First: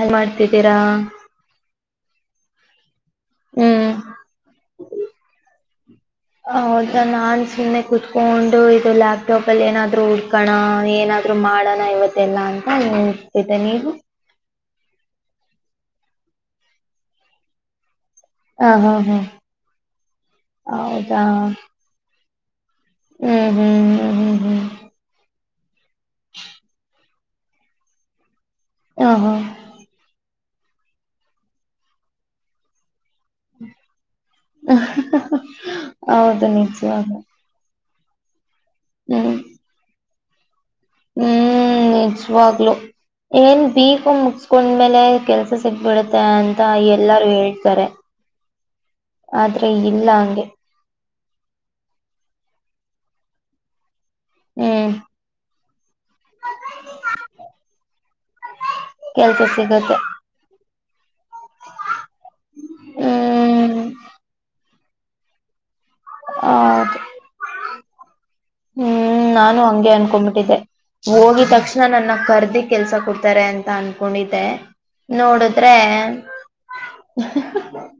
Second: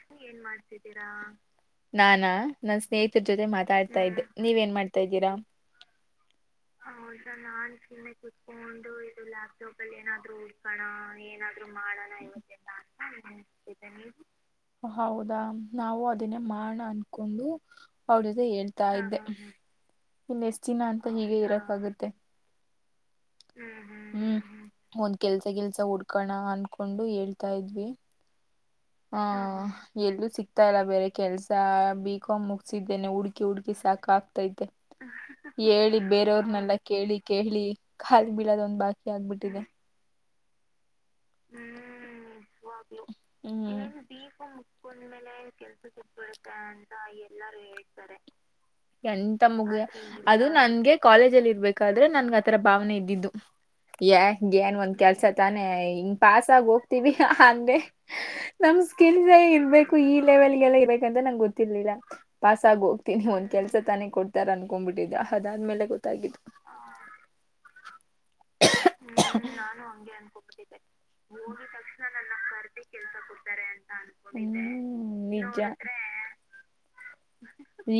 ಏನ್ ಮಾಡ್ತಿದ್ದೀರಾ. ನಾನಾ ನನ್ ಸ್ನೇಹಿತರ ಜೊತೆ ಹ್ಮ್ ಮಾತಾಡ್ತಾ ಇದ್ದೆ ನೀವ ನ್ ಮಾಡ್ತಾ ಇದ್ದೀರಾ. ಹೌದಾ ನಾನ್ ಸುಮ್ಮ್ನೆ ಕುೂತ್ಕೊಂಡು ಇದು ಲ್ಯಾಪ್ಟಾಪ್ ಅಲ್ಲಿ ಏನಾದ್ರು ಹುಡ್ಕೋಣ. ಏನಾದ್ರು ಮಾಡೋಣ ಇವತ್ತಲ್ಲಾ ಅಂತ ನನ್ತಿದ್ದೆ ನೀವು. ಹೌದಾ ನಾವು ಅದನ್ನೇ ಮಾಡಣ ಅನ್ಕೊಂಡು. ಅವ್ರ ಜೊತೆ ಹಾ ಹೇಳ್ತಾ ಹಾ ಹಾ ಇದ್ದೆ ಇಲ್ಲ ಎಷ್ಟ ದಿನ ಅಂತ ಹೌದಾ ಹೀಗೆ ಇರಕ್ ಆಗುತ್ತೆ. ಹ್ಮ್ ಒಂದ್ ಕೆಲ್ಸ ಕೆಲ್ಸ ಹುಡ್ಕೋಣ ಅನ್ಕೊಂಡು ಹೇಳ್ತ. ತಾಯದವಿ. [unintelligible] ಹ ಹ್ಮ್ ಹಾ ಎಲ್ಲೂ ಸಿಕ್ತಾ ಇಲ್ಲ ಬೇರೆ ಕೆಲ್ಸ ಬಿಕಾಂ ಮುಗಸಿದ. ಇದೇನೆ ಹುಡ್ಕಿ ಹುಡ್ಕಿ ಸಾಕ ಆಗ್ತಾೈತೆ ಹೇಳಿ ಹೌದು ಬೇರೆಯವ್ರನೆಲ್ಲ ನಿಜವಾಗ್ಲೂ ಕೇಳಿ ಕೇಳಿ. ಕಲ್ ಬಿಳದೊಂದ್ ಬಾಕಿ ಹ್ಮ್ ಆಗ್ಬಿಟ್ಟಿದೆ. ಹ್ಮ್ ನಿಜವಾಗ್ಲ. ಏನ್ ಹ್ಮ್ ಬಿಕಾಂ ಮುಗಸ್ಕೊಂಡ್ಮೇಲೆ ಕೆಲ್ಸ ಸಿಗ್ಬಿಡತ್ತೆ ಅಂತ ಎಲ್ಲಾರು ಹೇಳ್ತಾರೆ. ಎಂತ ಆದ್ರೆ ಮುಗ ಇಲ್ಲ ಅದು ಹಂಗೆ ನನ್ಗೆ ಕಾಲೇಜು ಅಲ್ಲಿ ಇರ್ಬೇಕಾದ್ರೆ ನನಗೆ ಆತರ ಭಾವನೆ ಇದ್ದಿದ್ದು ಯ ಏನ್ ಹ್ಮ್ ಒಂದ್ ಕೆಲ್ಸ ತಾನೆ. ಹೇ ಹಿಂಗ್ ಪಾಸ್ ಆಗಿ ಹೋಗ್ತಿವಿ ಅಂದ್ರೆ ನಮ್ ಸ್ಕಿಲ್ಸೆ ಕೆಲ್ಸ ಇರ್ಬೇಕು ಸಿಗತ್ತೆ ಈ ಲೆವೆಲ್ಗೆಲ್ಲ ಇರ್ಬೇಕ್ ಅಂತ ನಂಗ ಗೊತ್ತಿರ್ಲಿಲ್ಲ. ಪಾಸಾಗಿ ಹೋಗ್ತೀನಿ ಒಂದ್ ಕೆಲ್ಸ ಹ್ಮ್ ತಾನೇ ಕೊಡ್ತಾರೆ ಅನ್ಕೊಂಡ್ಬಿಟ್ಟಿದ್ದೆ ಅದಾದ್ಮೇಲೆ ಗೊತ್. ಹೌದು ಹ್ಮ್ ನಾನು ಹಂಗೆ ಅನ್ಕೊಮ್ಬಿಟ್ಟಿದ್ದೆ. ಹೋಗಿದ್ ತಕ್ಷಣ ನನ್ನ ಕರ್ದಿ ಕೆಲ್ಸ ಕೊಡ್ತಾರೆ ಅಂತ ಅನ್ಕೊಂಡಿದ್ದೆ ಹ್ಮ್ ನಿಜ ನೋಡಿದ್ರೆ. ಹ.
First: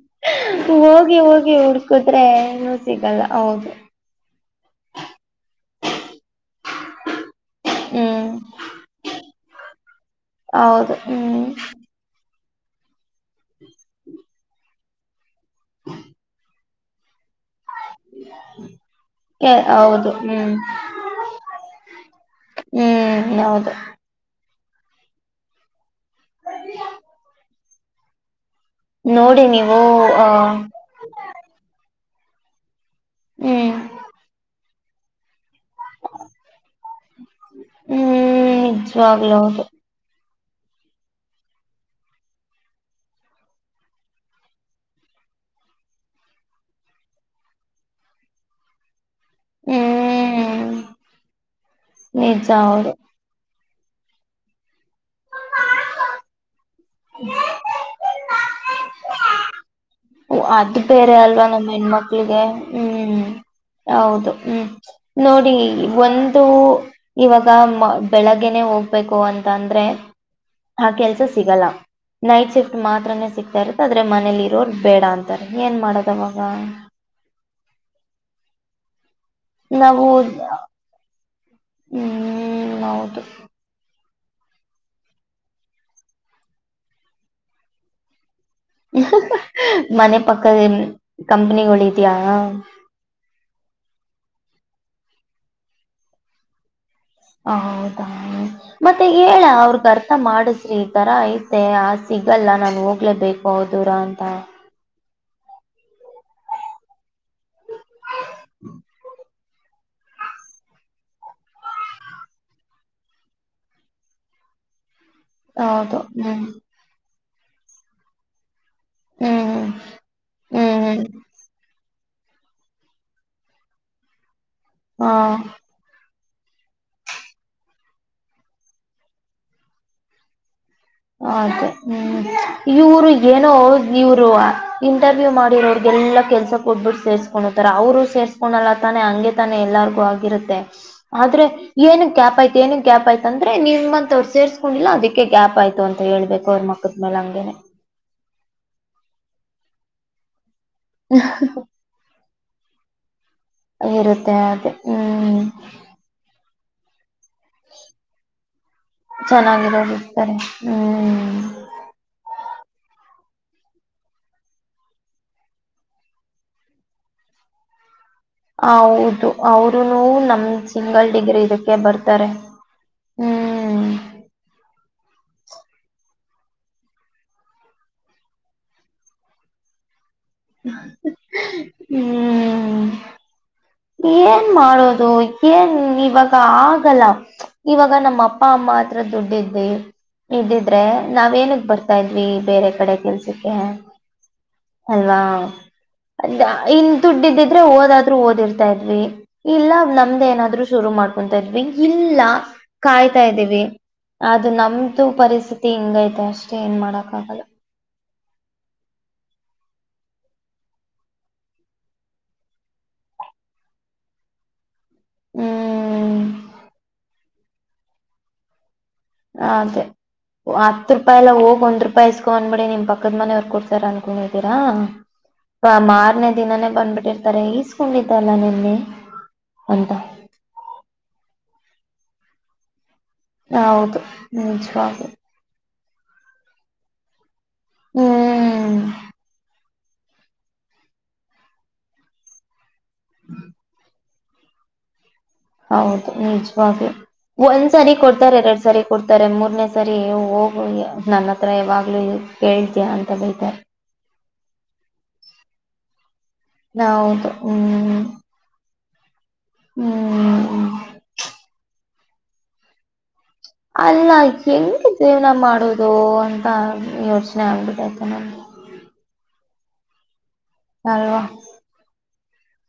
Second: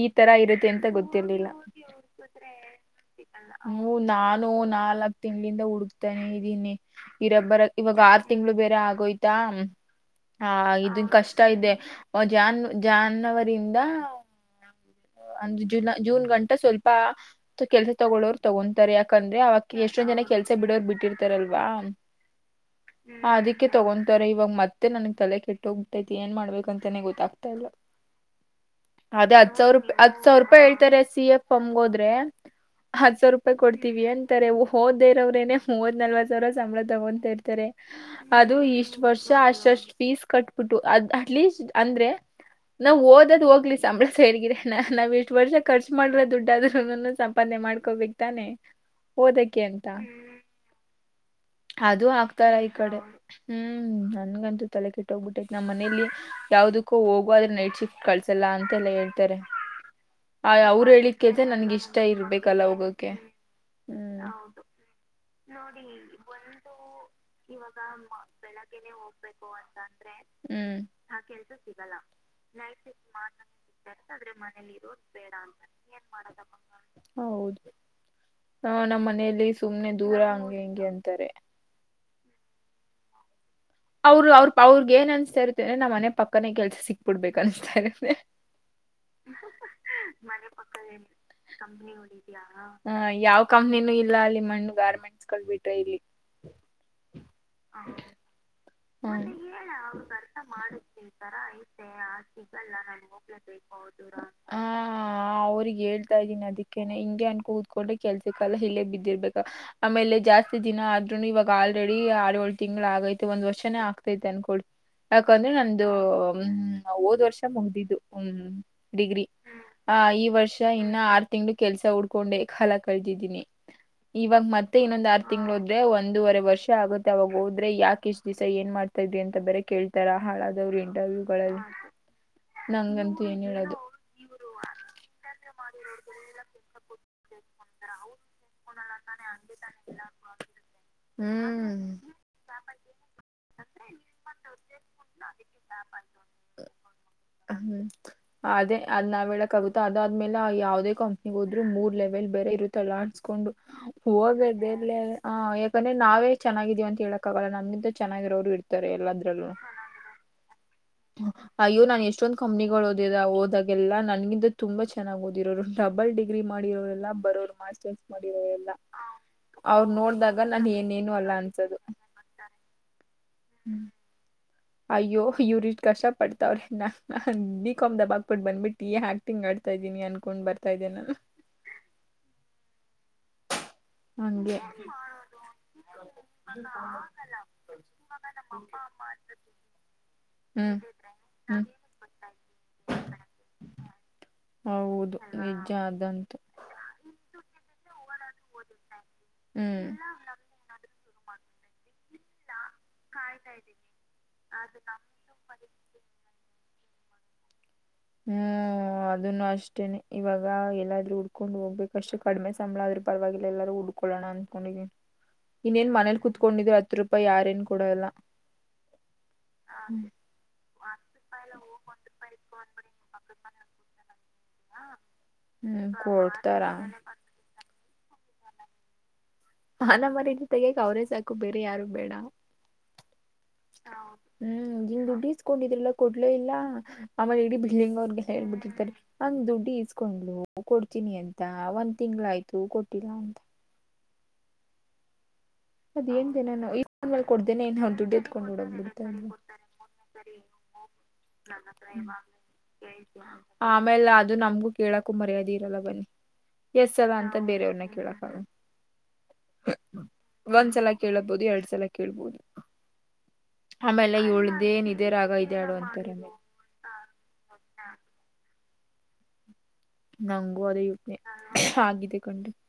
ಈ ತರ ಇರುತ್ತೆ ಅಂತ ಹೋಗಿ ಗೊತ್ತಿರ್ಲಿಲ್ಲ ಹೋಗಿ ಹುಡ್ಕುದ್ರೆ ಏನು ಸಿಗಲ್ಲ ಹೌದು. [inaudible] ಹ್ಮ ನಾನು ನಾಲ್ಕ್ ತಿಂಗಳಿಂದ ಹುಡುಕ್ತಾನೆ ಇದ್ದೀನಿ. ಇರಬ್ಬರ ಇವಾಗ ಆರು ಹ್ಮ್ ತಿಂಗ್ಗಳು ಬೇರೆ ಆಗೋಯ್ತಾ. ಹಾ ಹೌದು ಇದು ಕಷ್ಟ ಹ್ಮ್ ಇದೆ. ಜಾನ್ ಜಾನವರಿಯಿಂದ ಅಂದ್ರೆ ಜುಲೈ ಜೂನ್ ಗಂಟಾ ಸ್ವಲ್ಪ. ಸ್ವಲ್ಪ ಕೆಲಸ ತಗೊಳೋರು ತಗೊಂತಾರೆ ಯಾಕಂದ್ರೆ ಆ ಎಷ್ಟೊ ಹೌದು ಜನ ಕೆಲ್ಸ ಹ್ಮ್ ಬಿಡೋರ್ ಬಿಟ್ಟಿರ್ತಾರಲ್ವಾ. ಹ್ಮ್ ಅದಿಕ್ಕೆ ಹೌದು ತೊಗಂತಾರೆ ಇವಾಗ ಮತ್ತ ಮತ್ತೆ ನನಗ ತಲೆ ಕೆಟ್ಟ್ ಹೋಗ್ಬಿಟ್ಟಯ್ತೇತಿ ಏನ್ ಮಾಡ್ಬೇಕ ಅಂತಾನೇ ಗೊತ್ತಾಗ್ತಾ ಇಲ್ಲ. ಅದೇ ನೋಡಿ ಹತ್ ಸಾವಿರ ನೀವು ರೂಪ ರೂಪಾಯಿ ಹತ್ ಆ ಸಾವಿರ ರೂಪಾಯಿ ಹೇಳ್ತಾರೆ ಸಿ ಎಫ್ ಎಂಗೋದ್ರೆ. ಹತ್ಸಾವಿರ ರೂಪಾಯಿ ಹ್ಮ್ ಕೊಡ್ತೀವಿ ಅಂತಾರೆ ಓದ್ದೇ ಇರೋರೇನೇ ಮೂವತ್ ನಲ್ವತ್ ಸಾವಿರ ಸಂಬಳ ತಗೊಂತ ಇರ್ತಾರೆ ಹ್ಮ್ ಅದು ಇಷ್ಟ ವರ್ಷ ನಿಜವಾಗ್ಲೂ ಹೌದು ಅಷ್ಟಷ್ಟು ಫೀಸ್ ಕಟ್ಟ ಕಟ್ಬಿಟ್ಟು ಅದ ಅಟ್ಲೀಸ್ಟ್ ಅಂದ್ರೆ ನಾವ್ ಓದದ್ ಹೋಗ್ಲಿ ಸಂಬಳ ಸೈಡ್ಗಿಡನಾ ನಾವ್ ಇಷ್ಟ್ ವರ್ಷ ಖರ್ಚು ಮಾಡಿರೋ ದುಡ್ಡಾದ್ರುನು ಸಂಪಾದನೆ. ಮಾಡ್ಕೋಬೇಕ್ ತಾನೇ. ಓದಕ್ಕೆ ಅಂತ ಹ್ಮ್ ಅದು ನಿಜ ಆಗ್ತಾಯಿಲ್ಲಾ ಈ ಹೌದು ಕಡೆ. ಹ್ಮ್ ನನ್ಗಂತೂ ತಲೆ ಕೆಟ್ಟ ಹೋಗ್ಬಿಟ್ಟೈತೇ ನಮ್ಮ ಮನೇಲಿ ಯಾವುದಕ್ಕೋ ಹೋಗವಾಗ ನೈಟ್ ಶಿಫ್ಟ್ ಕಳ್ಸ ಅಲ್ಲಾ ಅಂತ ಎಲ್ಲ ಹೇಳ್ತಾರೆ. ಆ ಅದ ಅವ್ರು ಬೇರೆ ಹೇಳಿದ್ ಅಲ್ವಾ ಕೇಳ್ದೆ ನಮ್ಮ್ ನನ್ಗ್ ಇಷ್ಟ ಹೆಣ್ಮಕ್ಳಿಗೆ ಇರ್ಬೇಕಲ್ಲ ಹೋಗೋಕೆ ಹ್ಮ್. ಹೌದು ಹ್ಮ್ ನೋಡಿ ಒಂದು ಇವಾಗ ಬೆಳಗ್ಗೆನೇ ಹೋಗ್. ಹೋಗ್ಬೇಕು ಅಂತ ಅಂದ್ರೆ ಹ್ಮ್ ಆ ಕೆಲ್ಸ ಸಿಗಲ್ಲ ನೈಟ್ ಶಿಫ್ಟ್ ಮಾತ್ರನೇ ಸಿಕ್ತಾ ಇರುತ್ತೇ ಅದ ಅಂದ್ರೆ ಮನೇಲಿ ಇರೋರು ಬೇಡ ಅಂತಾರೆ ಏನ್ ಮಾಡದವಾಗ ಹಾ ನಮ್ಮ ಮನೆಲ್ಲಿ ನಾವು ಹ್ಮ್ ಹೌದು. ಅವ್ರರು ಅವ್ರ ಅವ್ರಗ್ ಏನ್ ಅನ್ಸ್ತಾ ಇರುತ್ತೆಂದ್ರೆ ನಮ್ಮ ಮನೆ ಪಕ್ಕಾನೆ ಕೆಲ್ಸ ಸಿಕ್ಬಿಡ್ಬೇಕು ಅನ್ಸ್ತಾ ಇರುತ್ತೆ. ಮನೆ ಪಕ್ಕ ಕಂಪನಿಗಳು ಇದಿಯಾ. ಹ ಯಾವ್ ಕಂಪ್ನಿನೂ ಇಲ್ಲ ಅಲ್ಲಿ ಮಣ್ಣು ಗಾರ್ಮೆಂಟ್ಸ್ಗಳು ಬಿಟ್ರೆ ಇಲ್ಲಿ. ಹೌದಾ ಮತ್ತೆ ಹೇಳ ಅವ್ರಗ್ ಅರ್ಥ ಮಾಡಿಸ್ರಿ ಈ ತರ ಐತೆ ಆ ಸಿಗಲ್ಲ ನಾನು ಹೋಗ್ಲೇಬೇಕು ಹೌದು. ದೂರ ಅಂತ. ಹ ಅವ್ರಿಗ ಹೇಳ್ತಾ ಇದ್ದೀನಿ ಅದಕ್ಕೇನೆ ಹಿಂಗೆ ಅನ್ಕೊ ಕೂತ್ಕೊಂಡ್ರೆ ಕೆಲ್ಸಕೆಲ್ಲ ಇಲ್ಲೇ ಬಿದ್ದಿರ್ಬೇಕು. ಆಮೇಲೆ ಜಾಸ್ತಿ ದಿನ ಆದ್ರೂನು ಇವಾಗ ಆಲ್ರೆಡಿ ಆರಏಳು ತಿಂಗಳು ಆಗೈತೆ ಒಂದ್ ವರ್ಷ. ನೇ ಆಗ್ತೈತೆ ಅನ್ಕೊಳಿ ಯಾಕಂದ್ರೆ ನಂದು ಹೌದು ಹ್ಮ್ ಹೋದ್ ವರ್ಷ. ಮುಗಿದ್ದು ಹ್ಮ ಡಿಗ್ರಿ ಹ್ಮ್ ಆ ಈ ವರ್ಷ ಹ್ಮ್ ಇನ್ನ ಹ್ಮ್ ಆರು ತಿಂಗಳು ಕೆಲ್ಸ ಹುಡ್ಕ್ ಕೊಂಡೆ ಕಾಲ ಕಳದಿದ್ದೀನಿ ಇವಾಗ ಮತ್ತೆ ಇನ್ನೊಂದ್ ಹಾ ಆರ್ ತಿಂಗಳ ಹೋದ್ರೆ ಒಂದೂವರೆ ವರ್ಷ ಆಗುತ್ತೆ ಅವಾಗ ಹೋದ್ರೆ ಯಾಕ್ ಇಷ್ಟು ದಿವಸ ಏನ್ ಮಾಡ್ತಾ ಇದ್ರಿ ಅಂತ ಬೇರೆ ಕೇಳ್ತಾರಾ ಹಾಳದ ಅದೆ ಹ್ಮ್ ಇವರು ನಂಗಂತೂ ಏನ್ ಏನೋ ಹೇಳೋದು ಇವರು ಇಂಟರವಿವ ಮಾಡಿರೋರಗೆ ಎಲ್ಲಾ ಕೆಲಸ ಕೊಟ್ಟಬಿಟ್ಟು ಸೇರಿಸ್ಕೊಣ್ಣೋತರ ಅವರು ಸೇರಸ ಸೇರ್ಕೊಂಣ್ಣಲ್ಲಾ ತಾನೆ ಹಂಗೆ ತಾನೆ ಎಲ್ಲಾರ್ಗು ಆಗಿರುತ್ತೆ ಆದ್ರೆ ಹ್ಮ್ ಏನ್ಕ್ ಗ್ಯಾಪ್ ಆಯ್ತು ಏನ್ಕ್ ಗ್ಯಾಪ್ ಆಯ್ತು. ಅಂದ್ರೆ ನಿಮ್ಮಂತ ಅವ್ರರು ಸೇರ್ಸ್ಕೊಂಡಿಲ್ಲ ಅದಕ್ಕೆ ಗ್ಯಾಪ್ ಆಯ್ತು ಅಂತ ಹೇಳ್ಬೇಕು ಅವ್ರ ಮಕ್ಕದ ಮೇಲೆ ಹಂಗೇನೇ. ಹ್ಮ್ ಅದೇ ಅದ್ ನಾವ್ ಹೇಳಕ್ ಆಗುತ್ತ ಅದಾದ್ಮೇಲೆ ಆ ಯಾವುದೇ ಕಂಪ್ನಿಗೆ ಹೋದ್ರು ಮೂರ್ ಲೆವೆಲ್ ಬೇರೆ ಇರುತ್ತಲ್ಲ. ಅನ್ನಕೊಂಡು ಇರುತ್ತೆ ಅದೇ ಹೋಗೋದೆಲ್ಲಿ ಹ ಹ್ಮ್ ಯಾಕಂದ್ರೆ ನಾವೇ ಚೆನ್ನಾಗಿದೀವಿ ಅಂತ ಹೇಳಕ್ಕಾಗಲ್ಲ ನಮಗಿಂತ. ಚನ್ನಾಗಿರೋರು ಚೆನ್ನಾಗಿರೋರು ಇರ್ತಾರೆ ಹ್ಮ್ ಅಯ್ಯೋ ನಾನ್ ಎಷ್ಟೊಂದ್ ಕಂಪ್ನಿಗಳು ಓದಿದ ಹೋದಾಗಲ್ಲಾ ನನ್ಗಿಂತ ತುಂಬಾ ಚೆನ್ನಾಗ್ ಓದಿರೋರು ಡಬ್ ಡಬಲ್ ಡಿಗ್ರಿ ಮಾಡಿರೋರೆಲ್ಲ ಬರೋರು ಮಾಸ್ಟರ್ಸ್ ಮಾಡಿರೋರೆಲ್ಲ ಹೌದು ಅವ್ರ ಅವರುನೊ ನೋಡ್ದಾಗ ನಮ ನಾನ್ ಸಿಂಗಲ್ ಏನೇನು ಅಲ್ಲ ಡಿಗ್ರಿ ಇದಕ್ಕೆ ಅನ್ಸೋದು ಬರ್ತಾರೆ ಹ್ಮ್ ಅಯ್ಯೋ ಇವ್ರು ಇಷ್ಟು ಕಷ್ಟ ಪಡ್ತಾವ್ರೆ ನಾನ ಬಿ ಕಾಮ್ ದಬಾಕ ಬಿಟ್ಟ ಬಂದಬಟ್ಟ ಏನ್ ಆಕ್ಟಿಂಗ್ ಆಡ್ತಾ ಇದೀನಿ ಅನ್ ಹ್ಮ ಏನ್ ಹಂಗೆ ಮಾಡೋದು ಏನ್ ಇವಾಗ ಆಗಲ್ಲ ಇವಾಗ ನಮ್ಮ ಅಪ್ಪ ಅಮ್ಮ ಮಾತ್ರ ದುಡಿದ್ದಿ ಹ್ಮ್ ಇದಿದ್ರೆ ನಾವ್ ಹ್ಮ್ ಏನಕ್ ಬರ್ತಾ ಇದ್ವಿ ಬೇರೆ ಕಡೆ ಕೆಲ್ಸಕ್ಕೆ ಹೌದು ಅಲ್ವಾ ನಿಜ ಅದಂತು ಅದಾ ಇಲ್ಲ ದುಡ್ಡ ಇದಿದ್ರೆ ಓದಾದ್ರೂ ಓದ [unintelligible] ತಡಿರಿ ಇಲ್ಲ ಹ್ಮ್ ನಮ್ದ್ ಏನಾದ್ರು ಶುರು ಮಾಡಕೊತಾ ಇದ್ವಿ ಇಲ್ಲಾ ಕಾಯ್ತಾ ಇದೀವಿ. [unintelligible] ಅದು ನಮ್ದು ಪರಿಸ್ಥಿತಿ ಹಿಂಗ ಐತೆ ಅಷ್ಟೇ ಏನ್ ಮಾಡಕ್ ಆಗಲ್ಲ. [unintelligible] ಹೂ [unintelligible] ಹೂ ಅದನ್ನು ಅಷ್ಟೇನೆ ಇವಾಗ ಎಲ್ಲಾದ್ರೂ ಉಡ್ಕೊಂಡು ಹೋಗಬೇಕು ಅಷ್ಟೇ ಕಡಿಮೆ ಸಂಬಳ ಆದ್ರೂ ಪರವಾಗಿಲ್ಲ ಎಲ್ಲೂರು [unintelligible] ಬೀಡೋನಾ ಅನ್ಕೊಂಡೀದಿನೀ [unintelligible] ಇನ್ನೇನ್ ಮನೇಲಿ ಹ್ಮ್ ಕುೂತ್ಕೊಂಡಿದ್ರು ಹತ್ತು ರೂಪಾಯಿ ಯಾರೇನ್ ಕೊಡಲ್ಲ? [unintelligible] ಅದೇ ಹತ್ತ ರೂಪಾಯಿ ಎಲ್ಲ ಹೋಗ್ ಒಂದ್ ರೂಪಾಯಿ ಇಸಕೋ ಅನಬೇಡಿ ನಿಮ್ಮ ಪಕ್ಕ [unintelligible] ಪಕ್ಕದ ಮನೆಯವರ್ ಕೊಡ್ತಾರ ಅನ್ಕೊಂಡಿದ್ದೀರಾ ಹ್ಮ್ ಮಾರನೇ ಕೊಡ್ತಾರ ದಿನನೇ ಬಂದ್ಬಿಟ್ಟಿರ್ತಾರೆ ಇಸ್ [unintelligible] ಸುಮ್ನೆ ಇದ್ದಲಾ ನಿನ್ನೆ. [unintelligible] ಮಾನ ಮರ್ಯಾದೆ ತೆಗೆಯೋಕೆ ಅವರೇ ಸಾಕು ಬೇರೆ ಯಾರು ಬೇಡ? [unintelligible] ಹೌದು ಹೌದ ಹೂ ನಿನ್ ನಿಜವಾಗ್ಲೂ ದುಡ್ಡಿಸಕೊಂಡಿದ್ರಲ್ಲ ಕೊಡಲೇ ಇಲ್ಲ ಆಮೇಲೆ [unintelligible] ಈ ಬಿಲ್ಡಿಂಗ್ ಅವ್ರಗೆ ಹ್ಮ್ ಹೇಳ್ಬಟ್ಟಿರ್ತಾರಿ ಅವನ ದುಡ್ಡ ಇಸ್ [unintelligible] ಕೊಂಡಕೋನಲ್ಲೂ ಕೊಡ್ತೀನಿ ಅಂತ ಒಂದ್ ತಿಂಗಳ ಆಯ್ತು ಕೊಟ್ಟಿಲ್ಲ ಅಂತ. [unintelligible] ಹೌದು ಅದೇನ್ ಜನಾನೋ ನಿಜವಾಗಲಾಲೂ ಇಸ್ಕೊಂಡ್ಮೇಲೆ ಕೊಡ್ದೇನೆ ಒಂದ್ ಏನ್ ಸರಿ ಅವ್ರ್ ದುಡ್ಡು ಕೊಡ್ತಾರೆ ಎತ್ಕೊಂಡ್ ಎರಡ್ ಓಡೋಗ್ ಸರಿ ಬಿಡ್ತಾ ಕೊಡ್ತಾರೆ ಇಲ್ವಾ ಮೂರ್ನೇ ಸಾರಿ ಹೋ [unintelligible] ಕೇಳ್ತೀಯ ಅಂತ ಬೈತಾರೆ [inaudible] ಆಮೇಲೆ ಅದು ನಮಗೂ ಕೇಳಕೂ ಮರ್ಯಾದಿ [unintelligible] ಸಿಗಲ್ಲ ಬಾಯ್ ಎಸ್ ಅಲ್ಲ ಹೌದು ಅಂತ ಬೇರೆಯವ್ರನ್ನ ಹ್ಮ್ ಕೇಳಕ್ ಆಗ [unintelligible] ಹ್ಮ್ ಒಂದ್ಸಲ ಕೇಳಬಹುದು ಎರಡ್ ಸಲ ಕೇಳ್ಬೋದು. [unintelligible] ಅಲ್ಲ ಆಮೇಲೆ ಹೆಂಗ ಇವಳ್ದೇನ್ ಇದೇ ಜೀವನ ರಾಗ ಇದೆ ಹಾಡು ಮಾಡೋದು ಅಂತಾರೆ ಆಮೇಲೆ ಅಂತ ಯೋಚನೆ ಆಗ್ಬಿಟ್ಟೈತೆ. [inaudible] ನಂದು [inaudible] ನಂಗು ಅದೇ ಯೋಚನೆ ಆಗಿದೆ ಗಂಡು. [inaudible]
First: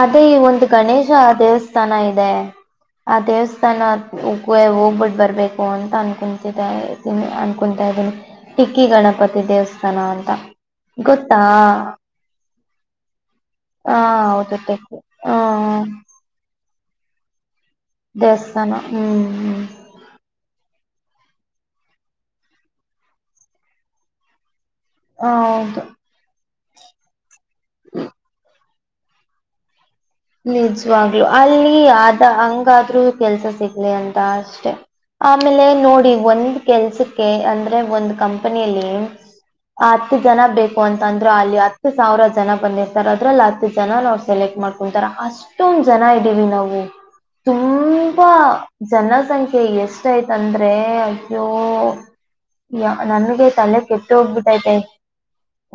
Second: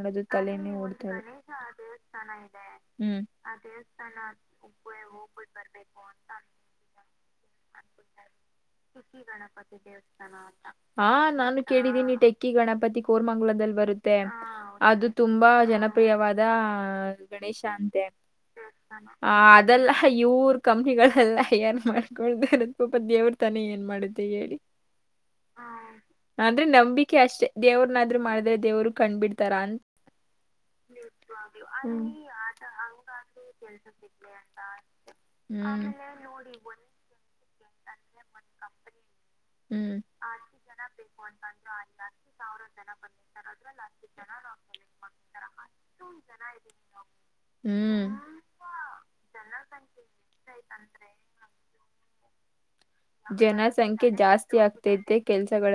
ಅದೇ ಈ ಒಂದು ಗಣೇಶ ದೇವಸ್ಥಾನ ಇದೆ. ಇಲ್ಲ [inaudible] ಆ ಹ್ಮ್ ದೇವಸ್ಥಾನ ಹೋಗವೆ ಹೋಗ್ಬಿಟ್ಟ ಬರ್ಬೇಕು ಅಂತ ಅನ್ಕೊಂತಿದ್ದೆ ಏ ಎದೀನಿ ಅನ್ಕೊಂತ [inaudible] ಅದನು ಟಿಕ್ಕಿ ಗಣಪತಿ ದೇವಸ್ಥಾನ ಅಂತಾ. [inaudible] ಹಾ ನಾನು ಕೇಳಿದ್ದೀನಿ ಟೆಕ್ಕಿ ಗಣಪತಿ ಕೋರ್ಮಂಗ್ಲದಲ್ಲಿ ಹಾ ಬರುತ್ತೆ. [inaudible] ಹೌದು ಟೆಕ್ಕಿ ಅದು ಹ ತುಂಬಾ ಜನಪ್ರಿಯವಾದ ಗಣೇಶ. [inaudible] ಕಂತೆ ದೇವಸ್ಥಾನ ಹ್ಮ್ ಹ್ಮ್ ಆದಲ್ಲ ಇವರ್ ಕಂಪ್ನಿಗಳ [inaudible] ಅಲ್ಲಾ ಏನ್ ಮಾಡ್ಕೊಳ್ದರ ಪಾಪ ದೇವ್ರ ತಾನೇ ಏನ್ ಮಾಡುತ್ತೆ ಹೇಳಿ. [inaudible] ಹೌದು ಹ ಅಂದ್ರೆ ನಂಬಿಕೆ ಅಷ್ಟೇ ದೇವ್ರನಾದ್ರು ಮಾಡಿದ್ರೆ ದೇವರು ಕಂಡ್ಬಿಡ್ತಾರ ಅಂತ [inaudible] ನಿಜವಾಗ್ಲು ಅಲ್ಲಿ ಹ್ಮ್ ಆದ ಹಂಗಾದ್ರೂ ಕೆಲಸ ಸಿಗ್ಲಿ ಅಂತ ಅಷ್ಟೆ. ಆಮೇಲೆ ಹ್ಮ್ ನೋಡಿ ಒಂದ್ ಕೆಲಸಕ್ಕೆ ಅಂದ್ರೆ ಒಂದ್ ಕಂಪನಿಯಲ್ಲಿ, [inaudible] ಹ್ಮ್ ಆತು? ಜನ ಬೇಕು ಅಂತ ಅಂದ್ರ ಅಲ್ಲಿ ಹತ್ತು ಸಾವಿರ ಜನ ಬಂದಿರ್ತಾರೆ ಅದ್ರಲ್ಲಿ ಹತ್ತು ಜನ ನಾವು ಸೆಲೆಕ್ಟ್ ಮಾಡಕ ಒಂತರಾ ಅಷ್ಟೊಂದ್ ಜನ ಇದ್ದೀವಿ ನಾವು. ಹ್ಮ್ ತುಂಬಾ ಜನಸಂಖ್ಯೆ ಎಷ್ಟಯ್ತಂದ್ರೆ ಅಯ್ಯೋ? ಯ ನನ್ಗೆ ತಲೆ ಕೆಟ್ಟ ಜನಸಂಖ್ಯೆ ಜಾಸ್ತಿ ಹೋಗ್ಬಿಟ್ಟೈತೆ ಆಗ್ತೈತೆ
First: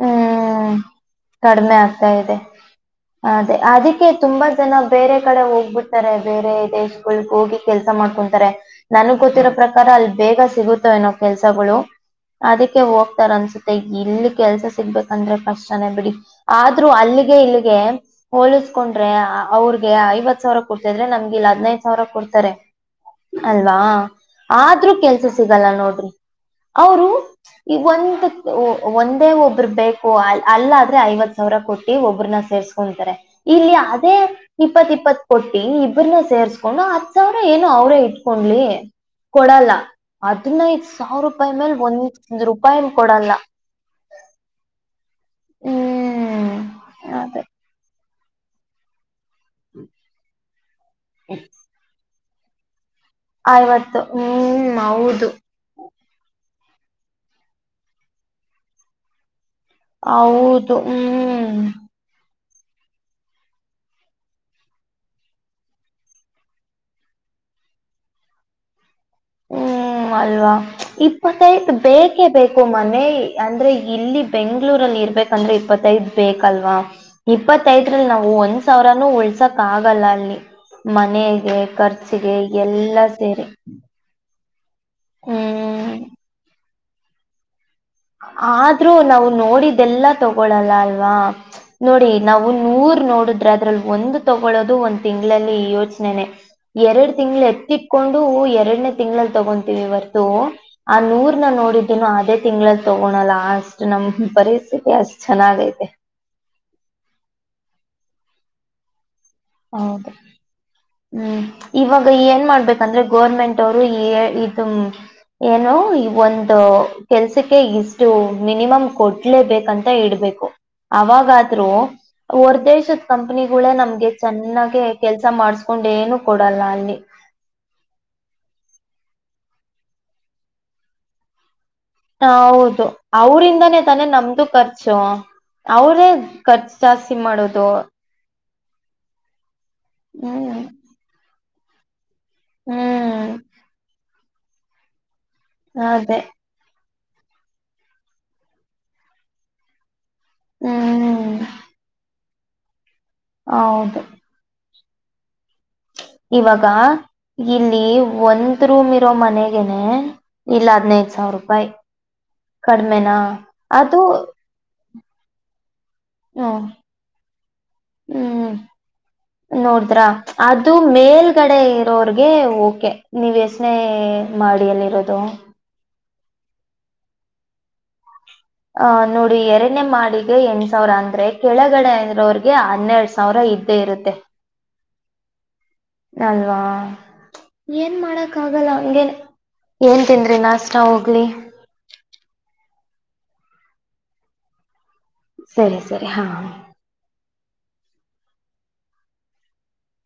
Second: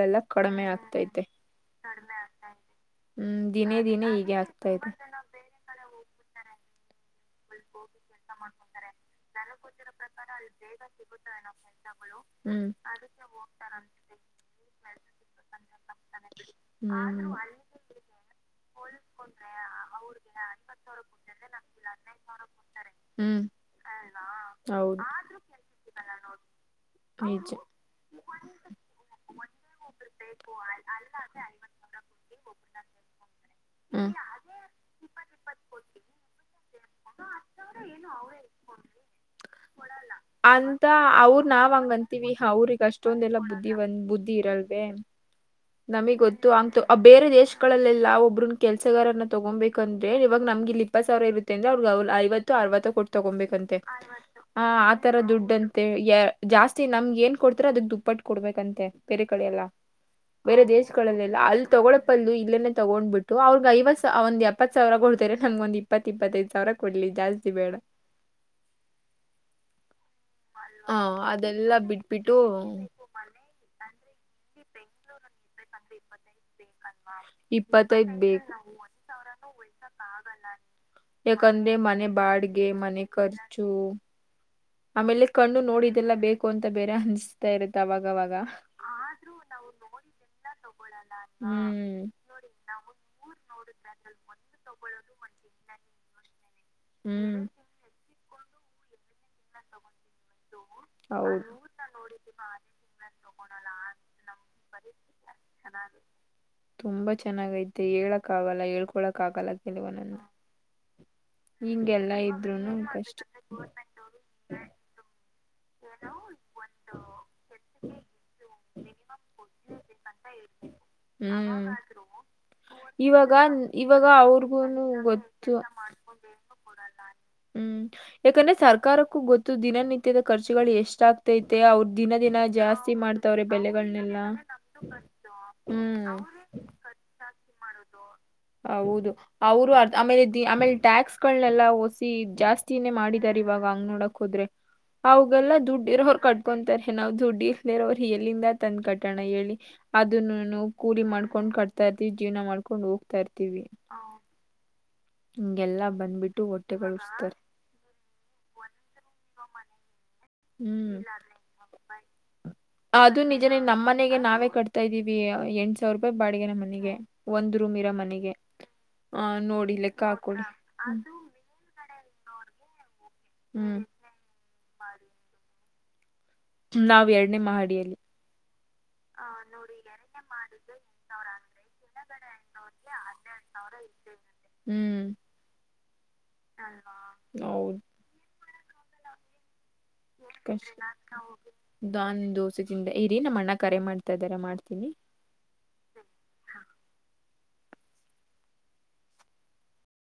ಹೂ ಕಡಿಮೆ ತರನೆ ಆಗ್ತಾ ಇದೆ. ಹೂ ದಿನೇ ದಿನೇ, [inaudible] ಕ್ಕೇ ತುಂಬಾ ಆಗ್ತಾ ಜನ ಇದೆ ಬೇರೆ ಕಡೆ ಹೋಗ್ಬಿಡ್ತಾರೆ ಬೇರೆ ದೇಶಗಳಿಗೆ ಹೋಗಿ ಕೆಲ್ಸ ಮಾಡ್ಕೊಂತಾರೆ ನನ್ಗ್ ಗೊತ್ತಿರೋ ಪ್ರಕಾರ ಅಲ್ಲಿ ಬೇಗ ಸಿಗುತ್ತೋ ಏನೋ ಕೆಲ್ಸಗಳು. ಹ್ಮ್ ಅದಕ್ಕೆ ಹೋಗ್ತಾರನ್ಸುತ್ತೆ ಇಲ್ಲಿ ಕೆಲ್ಸ ಸಿಗ್ಬೇಕಂದ್ರೆ ಕಸ್ಟನೇ ಬಿಡಿ ಆದ್ರೂ ಅಲ್ಲಿ- ಅಲ್ಲಿಗೆ ಹ್ಮ್ ಇಲ್ಲಿಗೆ ಹೋಲಿಸ್ಕೊಂಡ್ರೆ ಅವ್ರಿಗೆ ಐವತ್ ಸಾವಿರ ಕೊಡ್ತಿದ್ರೆ ಇದ್ರೆ ನಮ್ಗೆ ಇಲ್ಲ ಹದ್ನೈದು ಸಾವಿರ ಕೊಡ್ತಾರೆ. ಹ್ಮ್ ಅಲ್ವಾ ಆದ್ರೂ ಹೌದು ಕೆಲ್ಸ ಸಿಗಲ್ಲ ನೋಡ್ರಿ. ಅವರು ನಿಜ ಒಂದು ಒಂದೇ ಒಬರು ಬೇಕು ಅ ಅಲ್ಲ ಆದ್ರೆ ಐವತ್ ಸಾವಿರ. ಒಬ್ಬರ ಕೊಟ್ಟಿ ಒಬ್ಬ್ರನ್ನ ಸೇರ್ಸ್ಕೊಂತಾರೆ ಇಲ್ಲಿ ಹ್ಮ್ ಅದೇ ಇಪ್ಪತ್ ಇಪ್ಪತ್ತು ಕೊಟ್ಟಿ ಇಬ್ರನ್ನ ಸೇರ್ಸ್ಕೊಂಡ್ ಹತ್ ಸಾವಿರ ಏನು ಅವ್ರೇ ಇಟ್ಕೊಳ್ಳಿ. ಕೊಡಲ್ಲ ಹದ್ನೈದ್ ಅಂತ ಸಾವಿರ ಅವ್ರ ರೂಪಾಯಿ ನಾವ್ ಮೇಲೆ ಹಂಗಂತೀವಿ ಒಂದ್ ರೂಪಾಯ್ನೂ ಕೊಡಲ್ಲ. ಬುದ್ದಿ ಇರಲ್ವೇ ನಮಗ್ ಗೊತ್ತು ಹ್ಮ್ ಅಂತು ಆ ಬೇರೆ ಅದೇ ದೇಶಗಳಲ್ಲೆಲ್ಲ. ಬ್ರೊ ಕೆಲಸಗಾರನ ತಗೊಂಬೇಕುಂದ್ರೆ ಇವಾಗ ನಮ್ಗಿಲ್ಲಿ ಇಪ್ಪತ್ತು ಸಾವರ ಇರುತೇ ಅಂದ್ರ ಐವತ್ತು ಅರ್ವತ್ತು ಕೊಟ್ಟ್ ತಗೊಬೇಕಂತೆ ಐವತ್ತು ಆ ಹ್ಮ್ ಆತರ ಹೌದು ದುಡ್ಡಂತೆ ಯ ಜಾಸ್ತಿ ನಮ್ಗೆ ಏನ್ ಕೊಡ್ತರ ಅದಕ್ ದುಪ್ಪಟ್ಟ ಕೊಡ್ಬೇಕಂತೆ ಪ ಬೇರೆ ಕಡೆ ಎಲ್ಲ. ಬೇರೆ ಹೌದು ದೇಶ್ಗಳಲ್ಲೆಲ್ಲ ಅಲ್ಲಿ ಹ್ಮ್ ತಗೊಳಪ್ಪಲ್ಲೂ ಲ್ವೇನೆ ತಗೊಂಡ್ ಬಿಟ್ಟು ಅವ್ರಗ್ ಐವ ಒಂದ್ ಎಪ್ಪತ್ ಸಾವಿರ ಗಳ್ [unintelligible] ನಂಗೆ ಒಂದ್ ಇಪ್ಪತ್ತು ಇಪ್ಪತ್ತೈದು ಸಾವಿರ ಕೊಡ್ಲಿ ಜಾಸ್ತಿ ಬೇಡ. ಹ್ಮ ಅಲ್ವಾ ಹ ಇಪ್ಪತ್ತೈದು ಅದೆಲ್ಲಾ ಬೇಕೇ ಬಿಟ್ಬಿಟ್ಟು ಬೇಕು ಮನೆ ಅಂದ್ರೆ ಇಲ್ಲಿ ಬೆಂಗ್ಗಳೂರಲ್ಲಿ ಇರ್ಬೇಕಂದ್ರೆ ಇಪ್ಪತ್ತೈದ್ ಬೇಕಲ್ವಾ. ಇಪ್ಪತ್ತೈದ್ರಲ್ ಇಪ್ಪತ್ತೈದ್ ನಾವು ಬೇಕು ಒಂದ್ ಸಾವಿರಾನೂ ಉಳ್ಸಕ್ ಆಗಲ್ಲ ಅಲ್ಲಿ. ಮನೆಗೆ ಯಾಕಂದ್ರೆ ಮನೆ ಖರ್ಚಿಗೆ ಬಾಡ್ಗೆ ಮನೆ ಎಲ್ಲಾ ಸೇರಿ ಖರ್ಚು ಆಮೇಲೆ ಕಣ್ಣು ಹ್ಮ್ ನೋಡಿದೆಲ್ಲ ಬೇಕು ಅಂತ ಬೇರೆ ಅನ್ಸ್ತಾ ಇರುತ್ತೆ. ಅವಾಗವಾಗ ಆದ್ರೂ ನಾವು ನೋಡಿದೆಲ್ಲಾ ತಗೊಳಲ್ಲ ಅಲ್ವಾ ಹ್ಮ್ ನೋಡಿ ನಾವು ನೂರು ನೋಡಿದ್ರೆ ಅದ್ರಲ್ಲಿ ಒಂದು ತೊಗೊಳ್ಳೋದು ಒಂದ್ ತಿಂಗಳಲ್ಲಿ ಯೋಚನೆ ಎರಡು ಹ್ಮ್ ತಿಂಗಳು ಎತ್ತಿಟ್ಕೊಂಡು ಎರಡನೇ ತಿಂಗಳಲ್ಲಿ ತಗೊಂತೀವಿ ಹೊರ್ತು ಆ ಹೌದು ನೂರ್ನ ನೋಡಿದ್ದನು ಅದೇ ತಿಂಗಳಲ್ಲಿ ಪೂರ್ ಲಾಸ್ಟ್ ನಮ್ ಪರಿಸ್ಥಿತಿ ಅಷ್ಟ ಚೆನ್ನಾಗಿ ಆಯ್ತೆ ತುಂಬಾ ಚೆನ್ನಾಗೈತೆ ಹೇಳಕ್ಕ ಆಗಲ್ಲ ಹೇಳ್ಕೊಳಕ್ಕ ಆಗಲ್ಲ ಕೆಲವ ಹೌದು ನೊಂದು ಹ್ಮ್ ಇವಾಗ ಏನ್ ಮಾಡ್ಬೇಕಂದ್ರೆ ಕಷ್ಟ ಗೋರ್ಮೆಂಟ್ ಅವರು [unintelligible] ಇದು ಏನು ಒಂದು ಕೆಲ್ಸಕ್ಕೆ ಇಷ್ಟು ಮಿನಿಮಮ್ ಕೊಡ್ಲೇಬೇಕಂತ ಇಡ್ಬೇಕು ಹ್ಮ್ ಅವಾಗಾದ್ರೂ ಹೊರ್ ದೇಶದ ಇವಾಗ ಕಂಪನಿಗುಳೇ ಇವಾಗ ನಮ್ಗೆ ಚೆನ್ನಾಗೆ ಅವ್ರಿಗೂನು ಕೆಲ್ಸ ಗೊತ್ತು ಮಾಡಸ್ಕೊಂಡ ಏನು ಕೊಡಲ್ಲ ಅಲ್ಲಿ ಹ್ಮ್ ಯಾಕಂದ್ರೆ ಸರ್ಕಾರಕ್ಕೂ ಗೊತ್ತು ದಿನಿತ್ಯದ ಖಚುಗಳು ಎಷ್ಟಾಗ್ತೈ ಮತ್ತೆ ಅವ್ರ ದಿನ ದಿನ ಹೌದು ಜಾಸ್ತಿ ಮಾಡ್ತಾವ್ರೆ ಬೆಲೆಗಳನೆಲ್ಲ ಅವ್ರೇ ಖರ್ಚು ಜಾಸ್ತಿ ಮಾಡೋದು ಹೌದು ಅವರು ಆಮೇಲೆ ಹ್ಮ್ ಆಮೇಲೆ ಟ್ಯಾಕ್ಸ್ಗಳನೆಲ್ಲ [unintelligible] ಜಾಸ್ತಿನೇ ಹ್ಮ್ ಮಾಡಿದ್ದಾರೆ ಇವಾಗ ಹಂಗ್ ನೋಡಕ್ ಹೋದ್ರೆ ಅವೆಲ್ಲಾ ದುಡ್ಡು ಅದೇ ಇರೋರು ಕಟ್ಕೊಂತಾರೆ ನಾವು ದುಡ್ಡಿಲ್ದೆ ಇರೋರು ಎಲ್ಲಿಂದ ತಂದ ಕಟ್ಟಣ ಹೇಳಿ ಅದನ್ನು ಕೂಲಿ ಹ್ಮ್ ಮಾಡ್ಕೊಂಡ್ ಕಟ್ತಾ ಇರ್ತಿವಿ ಜೀವನ ಮಾಡ್ಕೊಂಡ್ ಹೋಗ್ತಾ ಇರ್ತೀವಿ ಹೌದು ಹಿಂಗೆಲ್ಲಾ ಬಂದ್ಬಿಟ್ಟು ಹೊಟ್ಟೆಗಳ್ಸ್ತಾರೆ ಒಂದು ರೂಮ್ ಇರೋ ಮನೆಗೆನೆ ಇಲ್ಲ ಹ್ಮ್ ಹದ್ನೈದ ಸಾವಿರ ರೂಪಾಯಿ ಕಡಿಮೆನಾ ಅದು [unintelligible] ಇದ್ದೀವಿ ಎಂಟ ಸಾವಿರ ರೂಪಾಯಿ ಬಾಡಿಗೆ ಹ್ಮ ನಮ್ ಮನೆಗೆ ಒಂದ್ ರೂಮ್ ಇರ ಮನೆಗೆ ಆ ನೋಡಿ ನೋಡಿದ್ರ ಲೆಕ್ಕ ಹಾಕೊಳ್ಳಿ ಅದು ಹ್ಮ್ ಮೇಲ್ಗಡೆ ರೊರ್ಗೆ ಓಕೆ ನೀವ ಎಷ್ಟ್ನೇ ಹ್ಮ್ ಮಹಡಿಯಲ್ಲಿರೋದು ನಾವ್ ಎರಡನೇ ಮಹಡಿಯಲ್ಲಿ ಆ ನೋಡಿ ಎರನೇ ಮಾಹಡಿಗೆ ಎಂಟ್ ಸಾವಿರ ಅಂದ್ರೆ ಕೆಳಗಡೆ ಇರೋವ್ರಗೆ ಹನ್ನೆರಡು ಸಾವಿರ ಸಾವಿರ ಇದ್ದೇ ಇರುತ್ತೆ ಹ್ಮ್ ಅಲ್ವಾ ಹೌದ್ ಏನ್ ಮಾಡಕ್ ಆಗಲ್ಲ ಹಂಗೇನೆ. ಏನ್ ತಿಂದ್ರಿ ಕಷ್ಟ ನಾಷ್ಟ ಹೋಗ್ಲಿ. ನಾನ್ [inaudible] ದೋಸೆ ಇರಿ ನಮ್ಮ ಅಣ್ಣ ಕರೆ ಮಾಡ್ತಾ ಇದ್ದಾರೆ ಮಾಡ್ತೀನಿ. ಸರಿ ಸರಿ ಹಾ